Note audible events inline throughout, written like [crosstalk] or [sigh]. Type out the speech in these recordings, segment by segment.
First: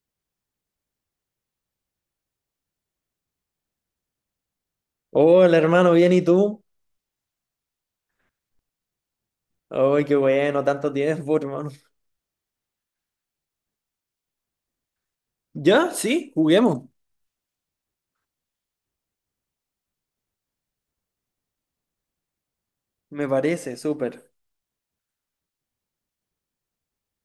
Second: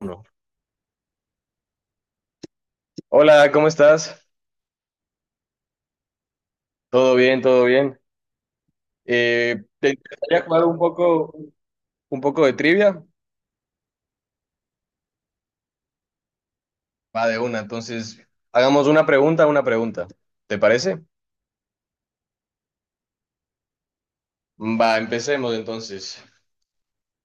Uno. Hola, ¿cómo estás? Hola hermano, ¿bien y tú? Todo bien, todo bien. ¿Te Ay, qué interesaría jugar bueno, tanto tiempo, hermano. un poco de trivia? Ya, sí, juguemos. Va de una, entonces hagamos una pregunta, una pregunta. ¿Te parece? Me parece, súper. Va, empecemos entonces.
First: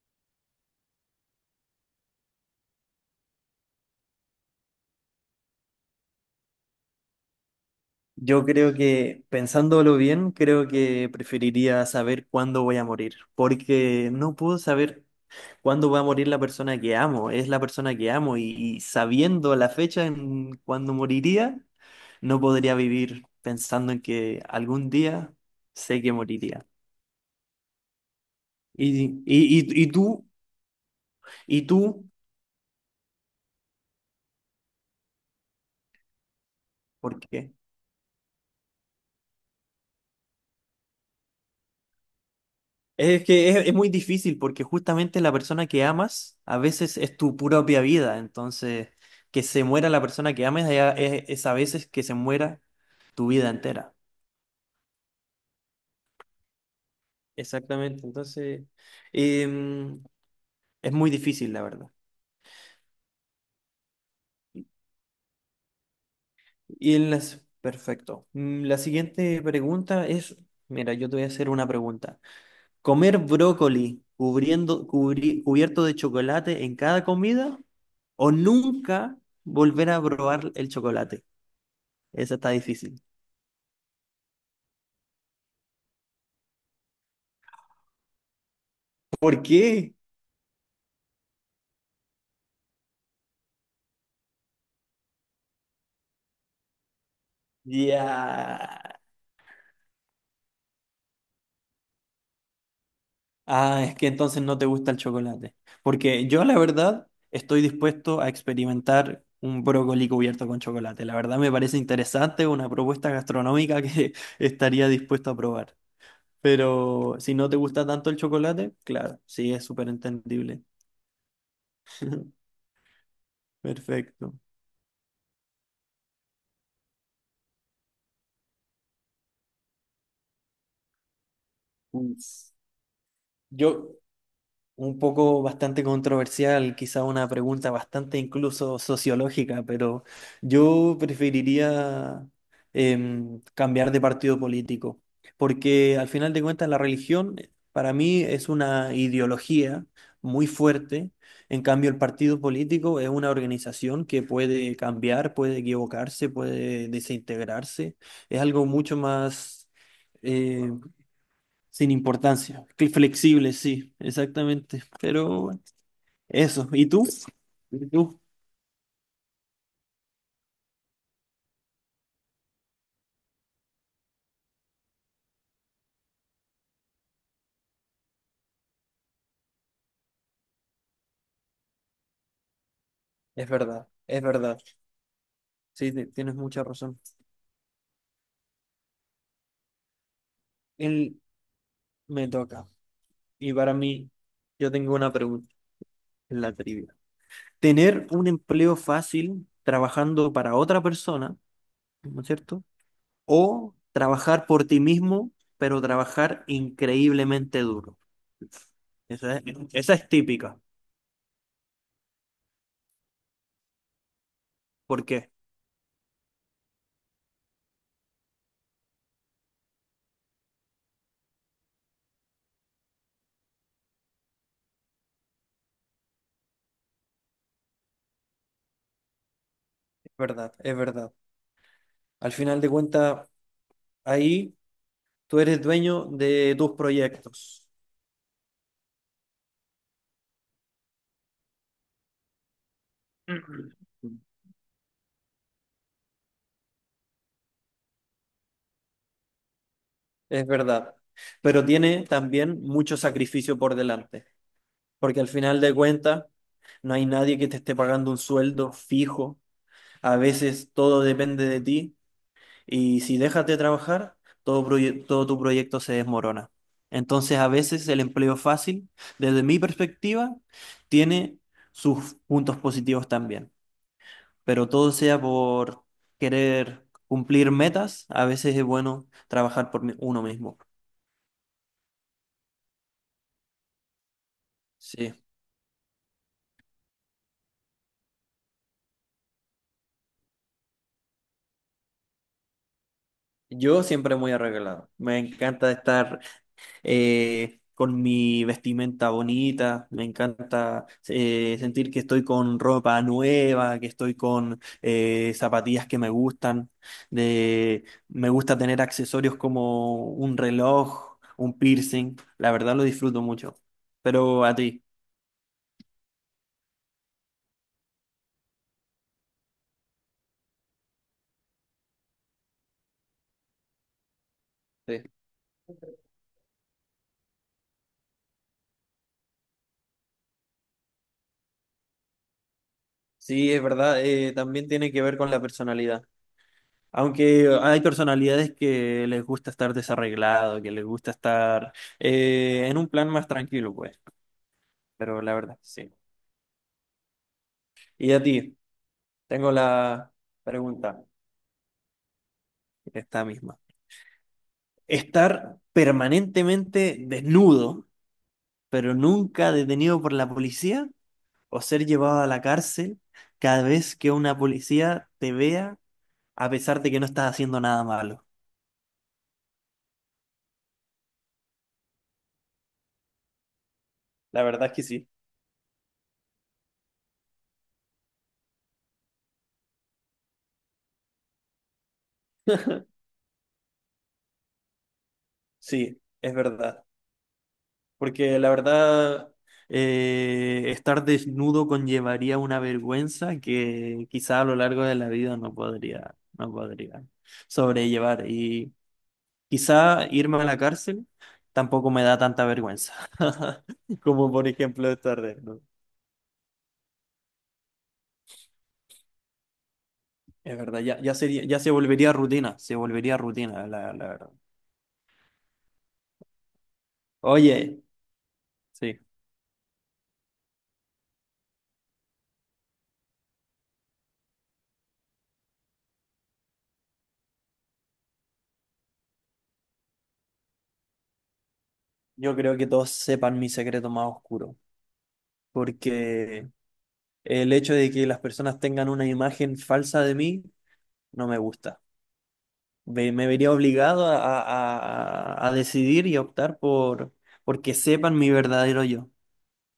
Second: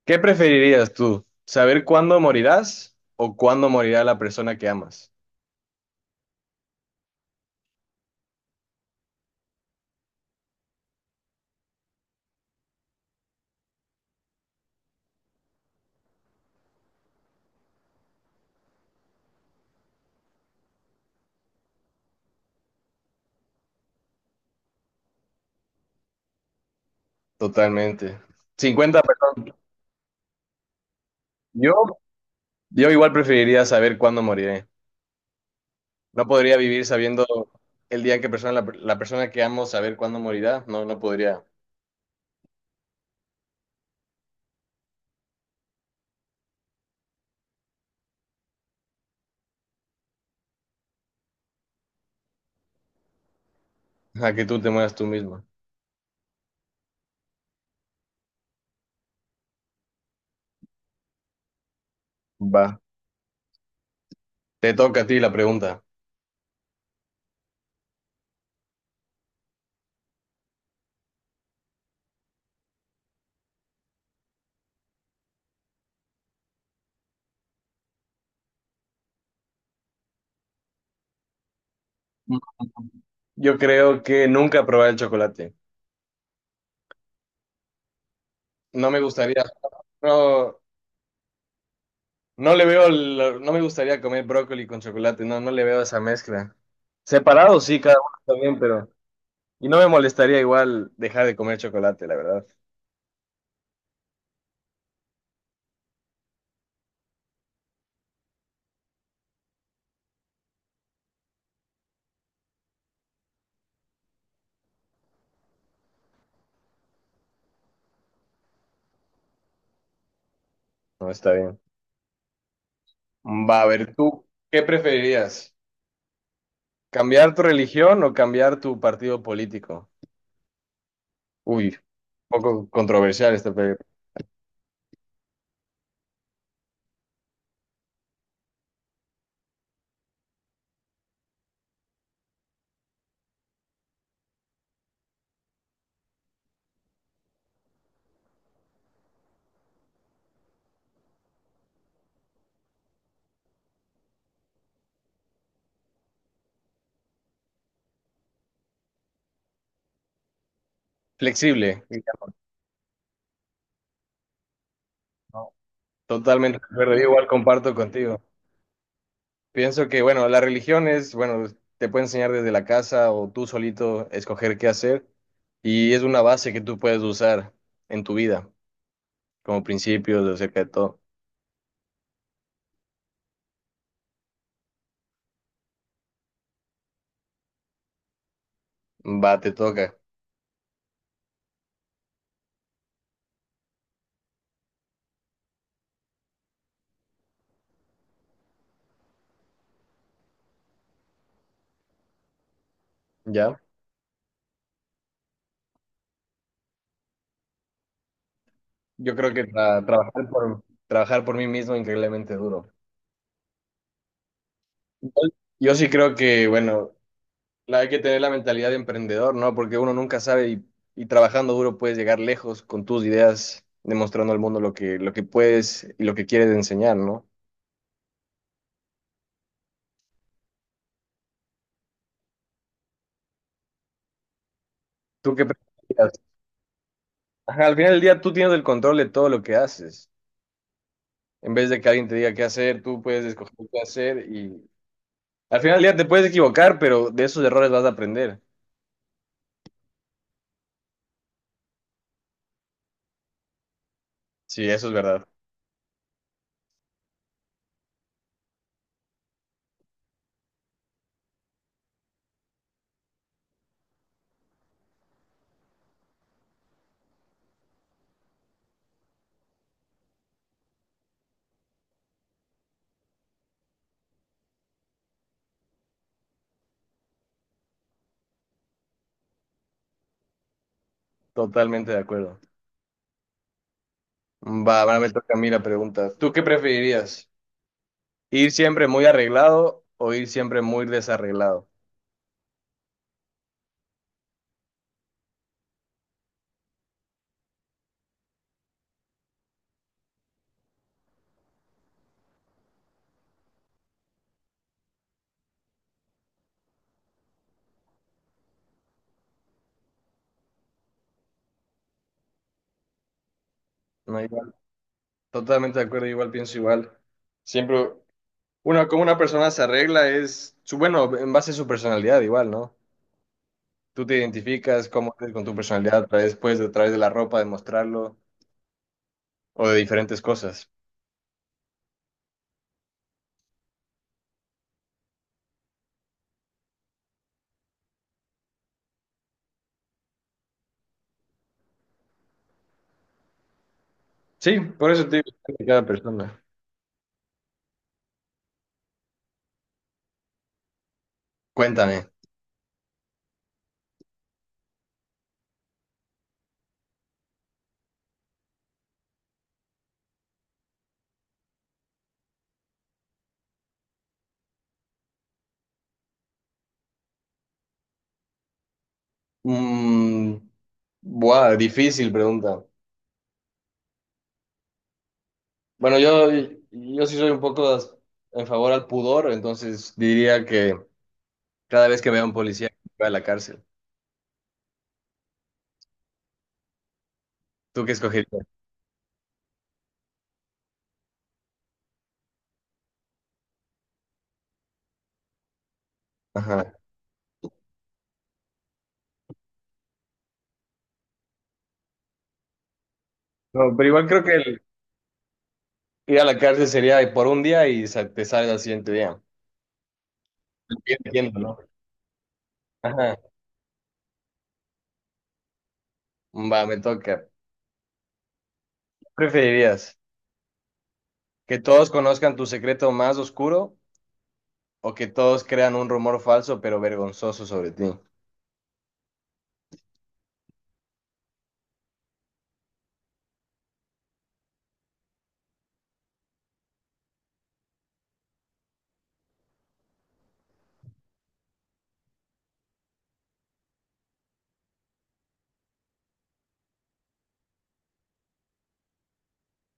¿Qué preferirías tú? ¿Saber cuándo morirás o cuándo morirá la persona que amas? Yo creo que, pensándolo bien, creo que preferiría saber cuándo voy a morir, porque no puedo saber cuándo va a morir la persona que amo, es la persona que amo y sabiendo la fecha en cuándo moriría, no podría vivir pensando en que algún día sé que moriría. Totalmente. 50 ¿Y, personas. y tú? ¿Y Yo, tú? yo igual preferiría saber cuándo moriré. No podría vivir ¿Por sabiendo qué? el día en que la persona que amo saber cuándo morirá. No, no podría. Es que es muy difícil porque justamente la persona que amas a veces es tu propia vida, entonces que se muera la persona que ames ya es a veces que se muera tu vida entera. Ajá, que tú te mueras tú misma. Exactamente, entonces em, es muy difícil la verdad. Va. Te toca a ti la pregunta. Perfecto. La siguiente pregunta es, mira, yo te voy a hacer una pregunta. ¿Comer brócoli cubierto de chocolate en cada comida o nunca volver a probar el chocolate? Esa está difícil. Yo creo que nunca probar el chocolate. No me ¿Por gustaría, qué? no, no le veo, no me gustaría comer brócoli con chocolate, no, no le veo esa mezcla. Separado sí, cada uno también, pero. Ya. Y no me molestaría igual dejar de comer chocolate, la verdad. Ah, es que entonces no te gusta el chocolate. Porque yo, la verdad, estoy dispuesto a experimentar un brócoli cubierto con chocolate. La verdad me parece interesante una propuesta gastronómica que [laughs] estaría dispuesto a probar. Pero si no te gusta tanto el chocolate, claro, sí, es súper entendible. No está bien. [laughs] Va, a ver, ¿tú Perfecto. qué preferirías? ¿Cambiar tu religión o cambiar tu partido político? Uy, un Uf. poco controversial esta, pero Yo, un poco bastante controversial, quizá una pregunta bastante incluso sociológica, pero yo preferiría cambiar de partido político, porque al final de cuentas la religión para mí es una ideología muy fuerte, en cambio el partido político es una organización que puede cambiar, puede equivocarse, puede desintegrarse, es algo mucho más eh, flexible. sin importancia. Flexible, sí, exactamente. Pero bueno, Totalmente de eso. ¿Y acuerdo, yo tú? igual comparto ¿Y tú? contigo. Pienso que, bueno, la religión es, bueno, te puede enseñar desde la casa o tú solito escoger qué hacer y es una base que tú puedes usar en tu vida como principios acerca de todo. Es verdad, es verdad. Sí, tienes mucha razón. Va, te toca, Él me toca. Y para mí, yo tengo una pregunta en la trivia. ¿Tener un empleo fácil trabajando para otra persona, ¿no es cierto? ¿ya? ¿O trabajar por ti mismo, pero trabajar increíblemente duro? Yo creo Esa es, que esa es típica. Trabajar por mí mismo es increíblemente duro. ¿Por qué? Igual, yo sí creo que, bueno, la hay que tener la mentalidad de emprendedor, ¿no? Porque uno nunca sabe y trabajando duro puedes llegar lejos con tus ideas, demostrando al mundo lo que puedes y lo que quieres enseñar, ¿no? Es verdad, es verdad. Al final de cuentas, ahí ¿Tú tú qué eres dueño preferirías? de tus proyectos, Ajá, al final del día tú tienes el control de todo lo que haces. En vez de que alguien te diga qué hacer, tú puedes escoger qué hacer y al final del día te puedes equivocar, pero de esos errores vas a aprender. es verdad. Pero tiene también mucho sacrificio por delante, Sí, eso es porque verdad. al final de cuentas no hay nadie que te esté pagando un sueldo fijo. A veces todo depende de ti y si dejas de trabajar, todo tu proyecto se desmorona. Entonces a veces el empleo fácil, desde mi perspectiva, tiene sus puntos positivos también. Pero todo sea por querer cumplir metas, a veces es bueno trabajar por uno mismo. Totalmente de acuerdo. Va, ahora me Sí, toca a mí la pregunta. ¿Tú qué preferirías? ¿Ir siempre muy arreglado o ir siempre muy desarreglado? yo siempre muy arreglado. Me encanta estar con mi vestimenta bonita, me encanta sentir que estoy con ropa nueva, que estoy con zapatillas que me gustan. Me gusta tener accesorios como un reloj, un piercing. La verdad lo disfruto mucho. No, Pero igual, a ti. totalmente de acuerdo, igual pienso igual. Siempre, uno, como una persona se arregla es, su, bueno, en base a su personalidad igual, ¿no? Tú te identificas cómo eres con tu personalidad a través, pues, a través de la ropa, de mostrarlo, o de diferentes cosas. Sí, es verdad, también tiene que ver con la personalidad. Aunque hay personalidades que les gusta estar desarreglado, que les gusta estar en un plan más tranquilo, pues. Sí, por eso te Pero digo, la depende verdad, de cada sí. persona. Y a ti, tengo la pregunta, Cuéntame. esta misma. ¿Estar permanentemente desnudo, pero nunca detenido por la policía? ¿O ser llevado a la cárcel cada vez que una policía te vea, a pesar de que no estás haciendo nada malo? Mm, buah, difícil pregunta. La verdad es que sí. Bueno, yo sí soy un poco en favor al pudor, entonces diría que cada vez que vea a un policía, va a la cárcel. Sí, es verdad. ¿Tú qué Porque escogerías? la verdad, estar desnudo conllevaría una vergüenza que quizá a lo largo de la vida no podría, no Ajá. podría sobrellevar. Y quizá irme a la cárcel tampoco me da tanta vergüenza [laughs] No, pero igual creo como que por el ejemplo estar desnudo. ir a la cárcel sería de por un día y te sale al siguiente día. Es verdad, ya, Entiendo, ¿no? ya se volvería Ajá. rutina, la verdad. Va, me toca. Oye, sí, ¿Qué preferirías? ¿Que todos conozcan tu secreto más oscuro o que todos crean un rumor falso pero vergonzoso sobre ti? yo creo que todos sepan mi secreto más oscuro. Porque el hecho de que las personas tengan una imagen falsa de mí no me gusta. Me vería obligado a, a decidir y a optar por que sepan mi verdadero yo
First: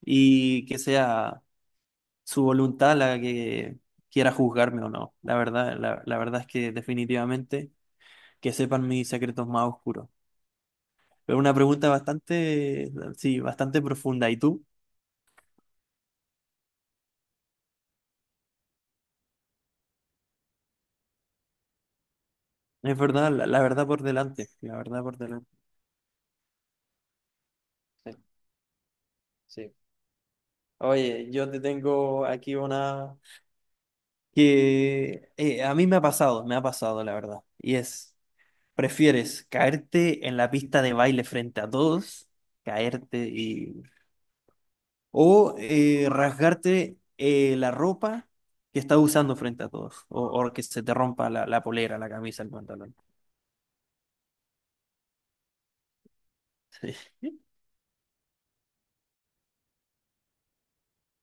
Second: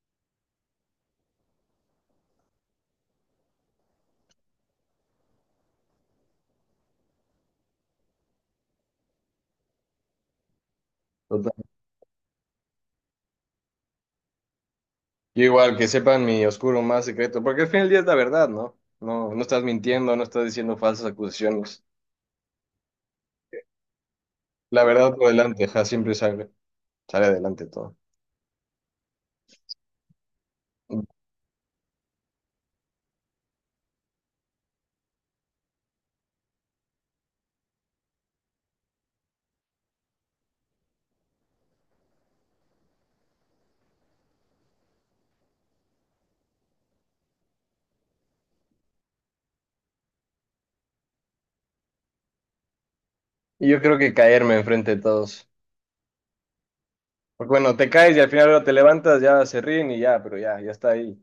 y que sea su voluntad la que quiera juzgarme o no. La verdad, la verdad es que definitivamente que sepan mis secretos más oscuros. Pero Total. una pregunta bastante, sí, bastante profunda. ¿Y tú? Yo igual que sepan mi oscuro más secreto, porque al fin del día es la verdad, ¿no? No, no estás mintiendo, no estás diciendo falsas acusaciones. Es verdad, la verdad por delante, la La verdad verdad por por delante. delante, ja, siempre sale adelante todo. Sí, sí. Oye, yo te tengo aquí una que a mí me ha pasado la verdad. Y es, ¿prefieres caerte en la pista de baile frente a todos, caerte y... o rasgarte la ropa que estás usando frente a todos, o que se te rompa la polera, la camisa, el pantalón? Y yo creo que caerme enfrente de todos. [laughs] Sí, Porque bueno, te caes y al final luego te levantas, ya se ríen y ya, pero ya, ya está ahí.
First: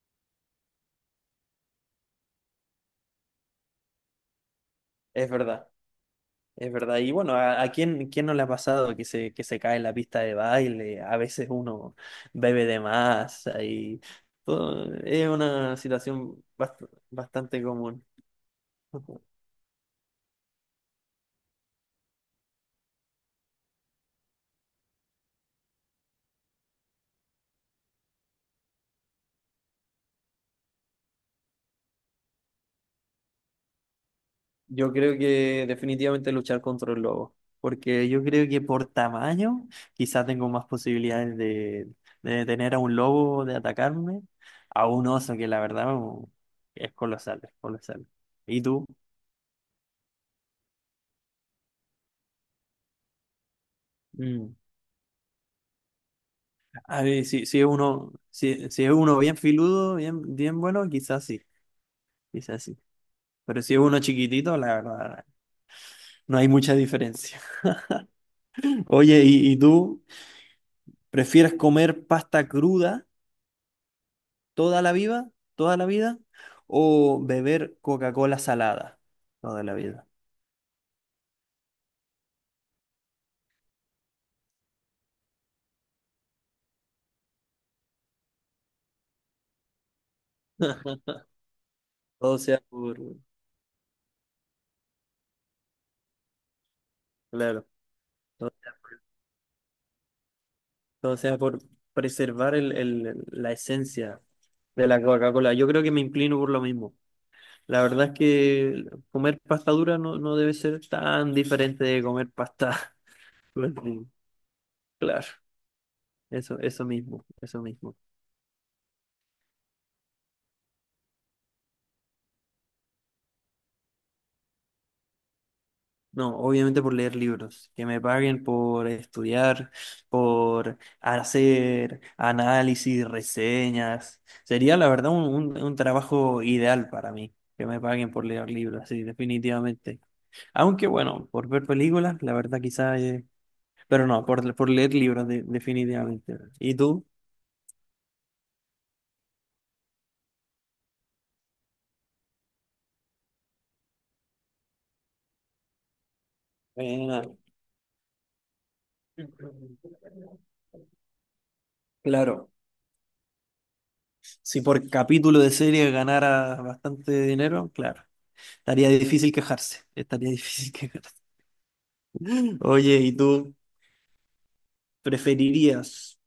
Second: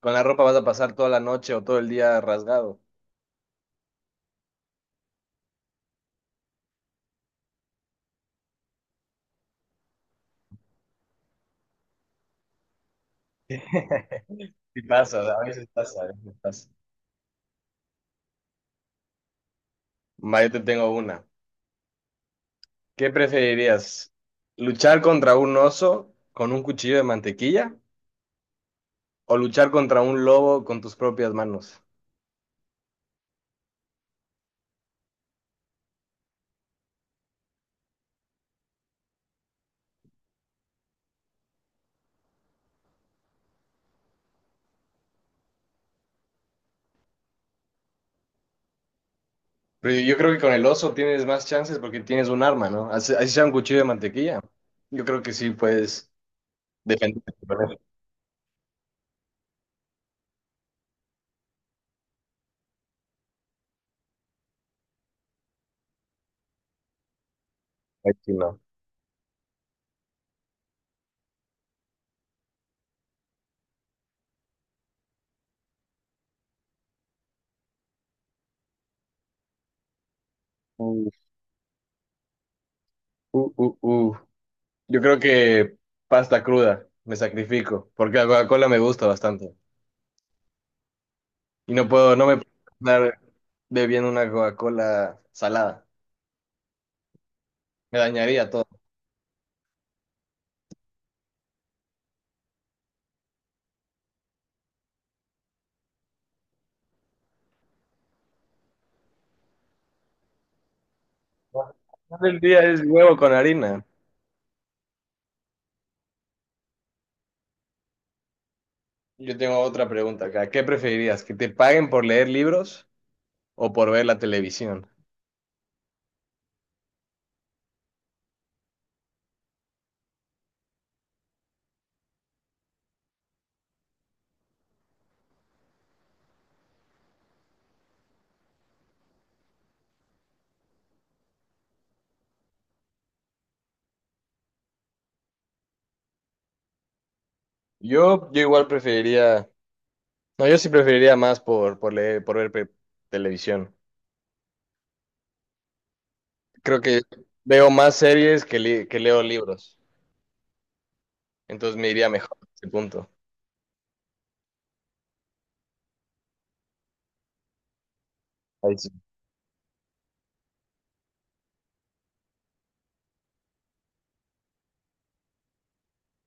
Con la ropa vas a pasar toda la noche o todo el día rasgado. es verdad. Es verdad, y bueno, ¿a quién, no le ha pasado que se cae en la pista de baile? A veces uno bebe de más y [laughs] Sí todo, pasa, es a veces una pasa, a veces situación pasa. Bastante común. [laughs] Va, yo te tengo una. ¿Qué preferirías? ¿Luchar contra un oso con un cuchillo de mantequilla o luchar contra un lobo con tus propias manos? Yo creo que definitivamente luchar contra el lobo, porque yo creo que por tamaño quizás tengo más posibilidades de detener a un lobo, de atacarme, a un oso que la verdad es colosal, es colosal. ¿Y tú? Pero yo creo que con el oso tienes más chances porque tienes un arma, ¿no? Así, así sea un cuchillo de mantequilla. Mm. Yo creo que sí puedes A ver, defenderte si es con eso. uno, si es uno bien filudo, bien, bien bueno, quizás sí, quizás sí. Pero si es uno chiquitito, la verdad, no hay mucha diferencia. Ay, sí, no. [laughs] Oye, ¿y tú prefieres comer pasta cruda toda la vida, o beber Coca-Cola salada toda la vida? Uh, uh, uh, uh. Yo creo que pasta cruda, me sacrifico, porque la Coca-Cola me gusta bastante. [laughs] Y no puedo, no me Todo puedo sea por, estar bebiendo una Coca-Cola salada. claro, Me dañaría todo, todo. todo sea por preservar la esencia de la Coca-Cola. Yo creo que me inclino por lo mismo. La verdad es que comer pasta dura no debe ser tan diferente de comer El día es pasta. huevo con [laughs] harina. verde. Claro, eso mismo, eso mismo. Yo tengo otra pregunta acá. ¿Qué preferirías? ¿Que te paguen por leer libros o por ver la televisión? No, obviamente por leer libros, que me paguen por estudiar, por hacer análisis, reseñas. Sería la verdad un trabajo ideal para mí, que me paguen por leer libros, sí, definitivamente. Aunque bueno, por ver películas, la verdad quizás. Pero no, por leer libros, definitivamente. ¿Y tú? Yo igual preferiría. No, yo sí preferiría más por, leer, por ver televisión. Creo que Buena. veo más series que leo libros. Entonces me iría mejor a Claro, ese punto. si por capítulo de serie ganara bastante dinero, claro, estaría difícil quejarse, estaría difícil [laughs] quejarse. Oye, ¿y tú preferirías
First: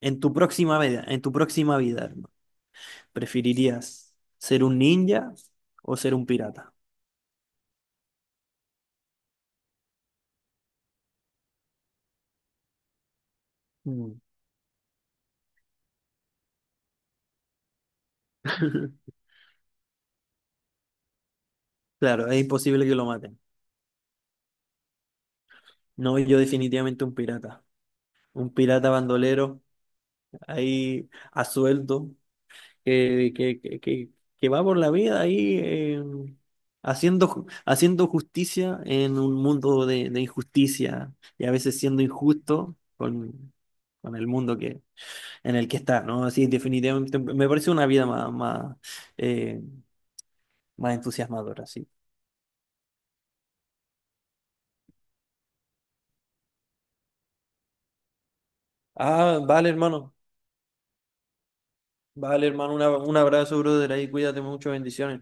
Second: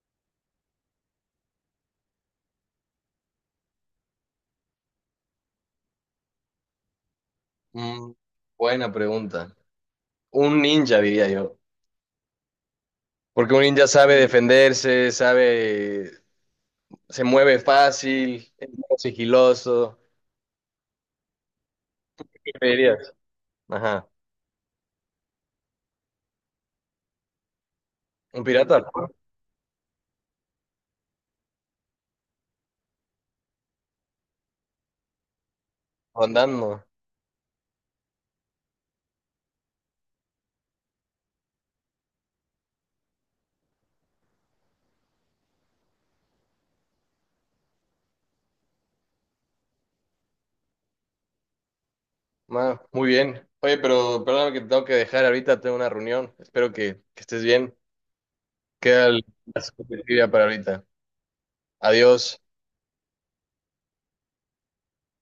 en tu próxima vida, en tu próxima vida, hermano, preferirías ser un ninja o ser un pirata? Mm, buena pregunta. Un ninja, diría yo. Porque un ninja sabe Mm. defenderse, sabe, se mueve fácil, es más [laughs] sigiloso. Claro, es ¿Qué me imposible que lo dirías? maten. Ajá. No, yo definitivamente un pirata. Un Un pirata, pirata ¿no? bandolero ahí a sueldo, que, que, que, que- que va por la vida ahí Andando. Haciendo justicia en un mundo de injusticia y a veces siendo injusto con el mundo en el que está, ¿no? Así definitivamente me parece una vida más, eh, más entusiasmadora, sí. Ma, muy bien. Oye, pero perdóname que te tengo que dejar ahorita, tengo una reunión. Espero que estés bien. Queda Ah, la vale, hermano. supervivencia para ahorita. Adiós. Vale, hermano, un abrazo, brother, ahí cuídate mucho, bendiciones.